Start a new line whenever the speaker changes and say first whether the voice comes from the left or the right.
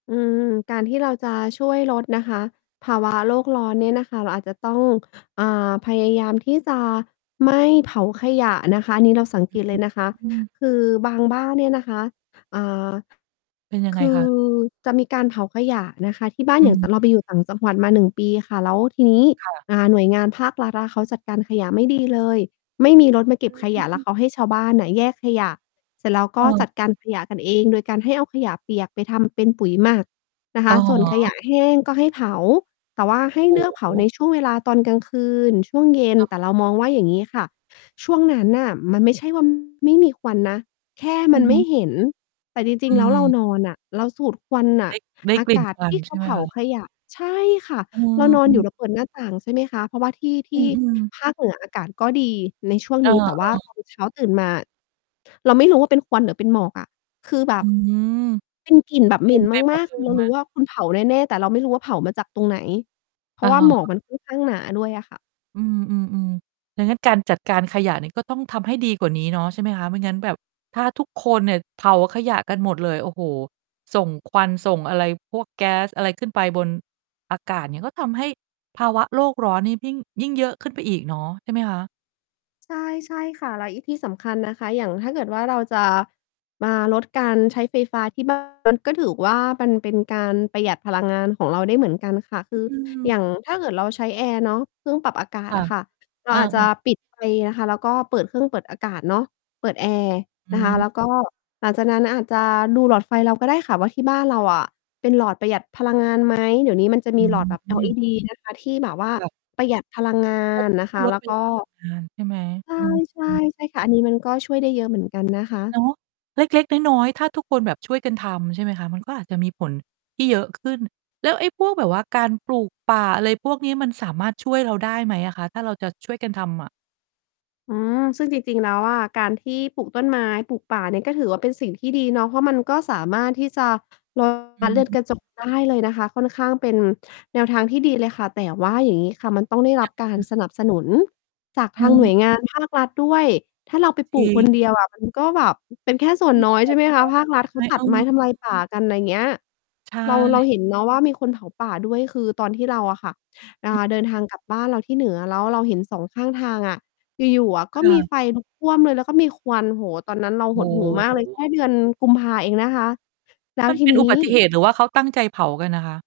left: อืม การที่เราจะช่วยลดนะคะ ภา วะ โลกร้อนเนี่ยนะคะ เราอาจจะต้อง อ่า พยายามที่จะไม่เผาขยะนะคะ อันนี้เราสัง
right: อ
left: เ
right: ื
left: ก
right: อ
left: ต
right: ฮึ
left: เลยนะคะ
right: อืม
left: คือบางบ้านเนี่ยนะคะ อ่า
right: เป็นยัง
left: ค
right: ไง
left: ื
right: ค
left: อ
right: ะ?
left: จะมีการเผาขยะนะคะ ที่บ้า
right: อ
left: น
right: ื
left: อย่างตอนเราไป
right: ม
left: อยู่ต่างจังหวัดมา 1 ปีค่ะ แล้วทีนี้
right: ค่ะ
left: อ่า หน่วยงานภาครัฐอะเขาจัดการขยะไม่ ดี เลย ไม่มีรถมาเก
right: อ
left: ็บขยะแล้
right: ื
left: ว
right: ม
left: เขาให้ชาวบ้านน่ะแยกขยะเสร็จแล้วก
right: เ
left: ็
right: ออ
left: จัดการขยะกันเอง โดยการให้เอาขยะเปียกไปทำ เป็น ปุ๋ยหมักนะค
right: อ๋
left: ะ ส่วนขยะ
right: อ
left: แห้งก็ให้เผา แต่ว่าให้
right: โอ
left: เ
right: ้
left: ลือก เผ
right: โ
left: าใน
right: ฮ
left: ช่วงเวลาตอนกลางคืน ช่วงเย็น
right: เ
left: แต่เรา
right: ออ
left: มองว่าอย่างงี้ค่ะ ช่วงนั้นน่ะมันไม่ใช่ ว่า ไม่มีควันนะ แค่
right: อ
left: ม
right: ื
left: ั
right: อ
left: น
right: ฮ
left: ไม่
right: ึ
left: เห็น แต่จร
right: อ
left: ิ
right: ื
left: ง ๆ แล้วเรา
right: ม
left: นอนอะ เราสูดควันน
right: ไ
left: ่ะ
right: ด้ ได้
left: อา
right: กลิ่
left: ก
right: น
left: าศ
right: ควั
left: ท
right: น
left: ี่เข
right: ใช่
left: า
right: ไหม
left: เผา
right: คะ?
left: ขยะ ใช่ค่ะ
right: เออ
left: เรานอ
right: อ
left: น
right: ื
left: อยู
right: อ
left: ่เราเปิดหน้าต่างใช่ไหมคะ เพราะว่าที่ ท
right: อื
left: ี่
right: อ ๆ
left: ภาคเหนืออากาศก็ดีในช่วง
right: เอ
left: นี้ แต่ ว่า
right: อ ๆ
left: ตอน เช้าตื่นมาเราไม่รู้ว่าเป็นควันหรือเป็นหมอกอะ คือแบ
right: อื
left: บ
right: ม
left: เป็นกลิ่นแบบเ
right: เ
left: ห
right: ต
left: ม
right: ็
left: ็
right: ม
left: น
right: ไปหม
left: มา
right: ด
left: ก
right: เล
left: ๆ ค
right: ย
left: ือ
right: ใ
left: เ
right: ช
left: ร
right: ่
left: า
right: ไห
left: ร
right: ม?
left: ู้ว่าคุณเผาแน่ ๆ แต่เราไม่รู้ว่าเผามาจากตรงไหน เพร
right: อ
left: า
right: ะ
left: ะว่า
right: ฮ
left: หมอ
right: ะ
left: กมัน ค่อน ข้างหนาด้วยอะค่ะ
right: อืม ๆ ๆ ดังนั้นการจัดการขยะเนี่ย ก็ต้องทำให้ดีกว่านี้เนาะใช่ไหมคะ ไม่งั้นแบบ ถ้าทุกคนเนี่ยเผาขยะกันหมดเลย โอ้โฮ ส่งควัน ส่งอะไร พวกแก๊สอะไร ขึ้นไปบนอากาศเนี่ย ก็ทำให้ภาวะโลกร้อนเนี่ยยิ่ง ยิ่งเยอะขึ้นไปอีกเนาะ ใช่ไหมคะ?
left: ใช่ ใช่ค่ะ แล้วอีกที่สำคัญนะคะ อย่างถ้าเกิดว่าเราจะมาลดการใช้ไฟฟ้าที่ บ้าน มัน ก็ถือว่ามันเป็นการประหยัดพลังงานของเราได้เหมือนกันค่ะ คือ
right: อื
left: อ
right: ม
left: ย่าง ถ้าเกิดเราใช้แอร์เนาะ เครื่องปรับอากา
right: ค
left: ศ
right: ่ะ
left: อะค่ะ เร
right: เ
left: า
right: ออ
left: อาจจะปิดไฟนะคะ แล้วก็เปิดเครื่องเปิดอากาศเนาะ เปิดแอร์
right: อ
left: นะคะ
right: ืม
left: แล้วก็หลังจากนั้นอาจจะดูหลอดไฟเรา ก็ ได้ค่ะว่าที่บ้านเราอะ เป็นหลอดประหยัดพลังงาน ไหม เดี๋ยวนี้มันจะม
right: อ
left: ีหลอดแบบ
right: ืม
left: LED นะคะที่แบบว่า
right: ค่ะ
left: ประหยัดพลังงา
right: ลด
left: น นะ
right: ช
left: ค
right: ่วย
left: ะ
right: ล
left: แล
right: ด
left: ้
right: ป
left: ว
right: ร
left: ก
right: ะ
left: ็
right: หยัดพลัง งานใช่ไหม? อื
left: ใช่
right: ม
left: ๆ ใช่ค่ะ อันนี้มันก็ช่วยได้เยอะเหมือนกัน นะ คะ
right: เนาะ เล็ก ๆ น้อย ๆ ถ้าทุกคนแบบช่วยกันทำใช่ไหมคะ? มันก็อาจจะมีผลที่เยอะขึ้น แล้วไอ้พวกแบบว่าการปลูกป่าอะไรพวกนี้ มันสามารถช่วยเราได้ไหมอะคะ ถ้าเราจะช่วยกันทำอะ?
left: อืม ซึ่งจริง ๆ แล้วอะ การที่ปลูกต้นไม้ปลูกป่าเนี่ย ก็ถือว่าเป็นสิ่งที่ดีเนาะ เพราะมันก็สามารถที่จะ ลด
right: อ
left: ก๊าซ
right: ื
left: เรือนกระจ
right: ม
left: กได้เลยนะคะ ค่อนข้างเป็นแนวทางที่ดีเลยค่ะ แต่ว่าอย่างงี้ค่ะ มันต้องได้ร
right: ย
left: ับ
right: ังไง
left: การ
right: คะ?
left: สนับสนุนจากทางหน่วย
right: เ
left: ง
right: ออ
left: านภาครัฐด้วย ถ้าเราไป
right: จ
left: ปลู
right: ริ
left: ก คน
right: ง
left: เดียวอะ มันก็แบบเป็นแค่ส่วน
right: มี
left: น้
right: ผ
left: อย
right: ลเนา
left: ใช่ไหมคะ ภาครั
right: ะใช
left: ฐ
right: ่
left: เข
right: ไห
left: า
right: ม?
left: ตั
right: เอ
left: ดไม้ทำลา
right: อ
left: ยป่ากัน อะไรอย่างเงี้ย
right: ใช
left: เรา เรา
right: ่
left: เห็นเนาะว่ามีคนเผาป่าด้วย คือตอนที่เราอะค่ะ อ่า
right: อือ
left: เดินทางกลับบ้านเราที่เหนือ แล้วเราเห็น 2 ข้างทางอะ อยู่ ๆ อะ ก็
right: ค่
left: มี
right: ะ
left: ไฟลุกท่วมเลย แล้วก็มีควัน โอ้โฮ ตอนนั้นเรา
right: โอ
left: ห
right: ้
left: ดหู่มา
right: โ
left: กเลย แค
right: ฮ
left: ่เดือนกุมภาเองนะคะ แล้
right: ม
left: ว
right: ัน
left: ที
right: เป็น
left: นี
right: อุบ
left: ้
right: ัติเหตุหรือว่าเขาตั้งใจเผากันน่ะคะ?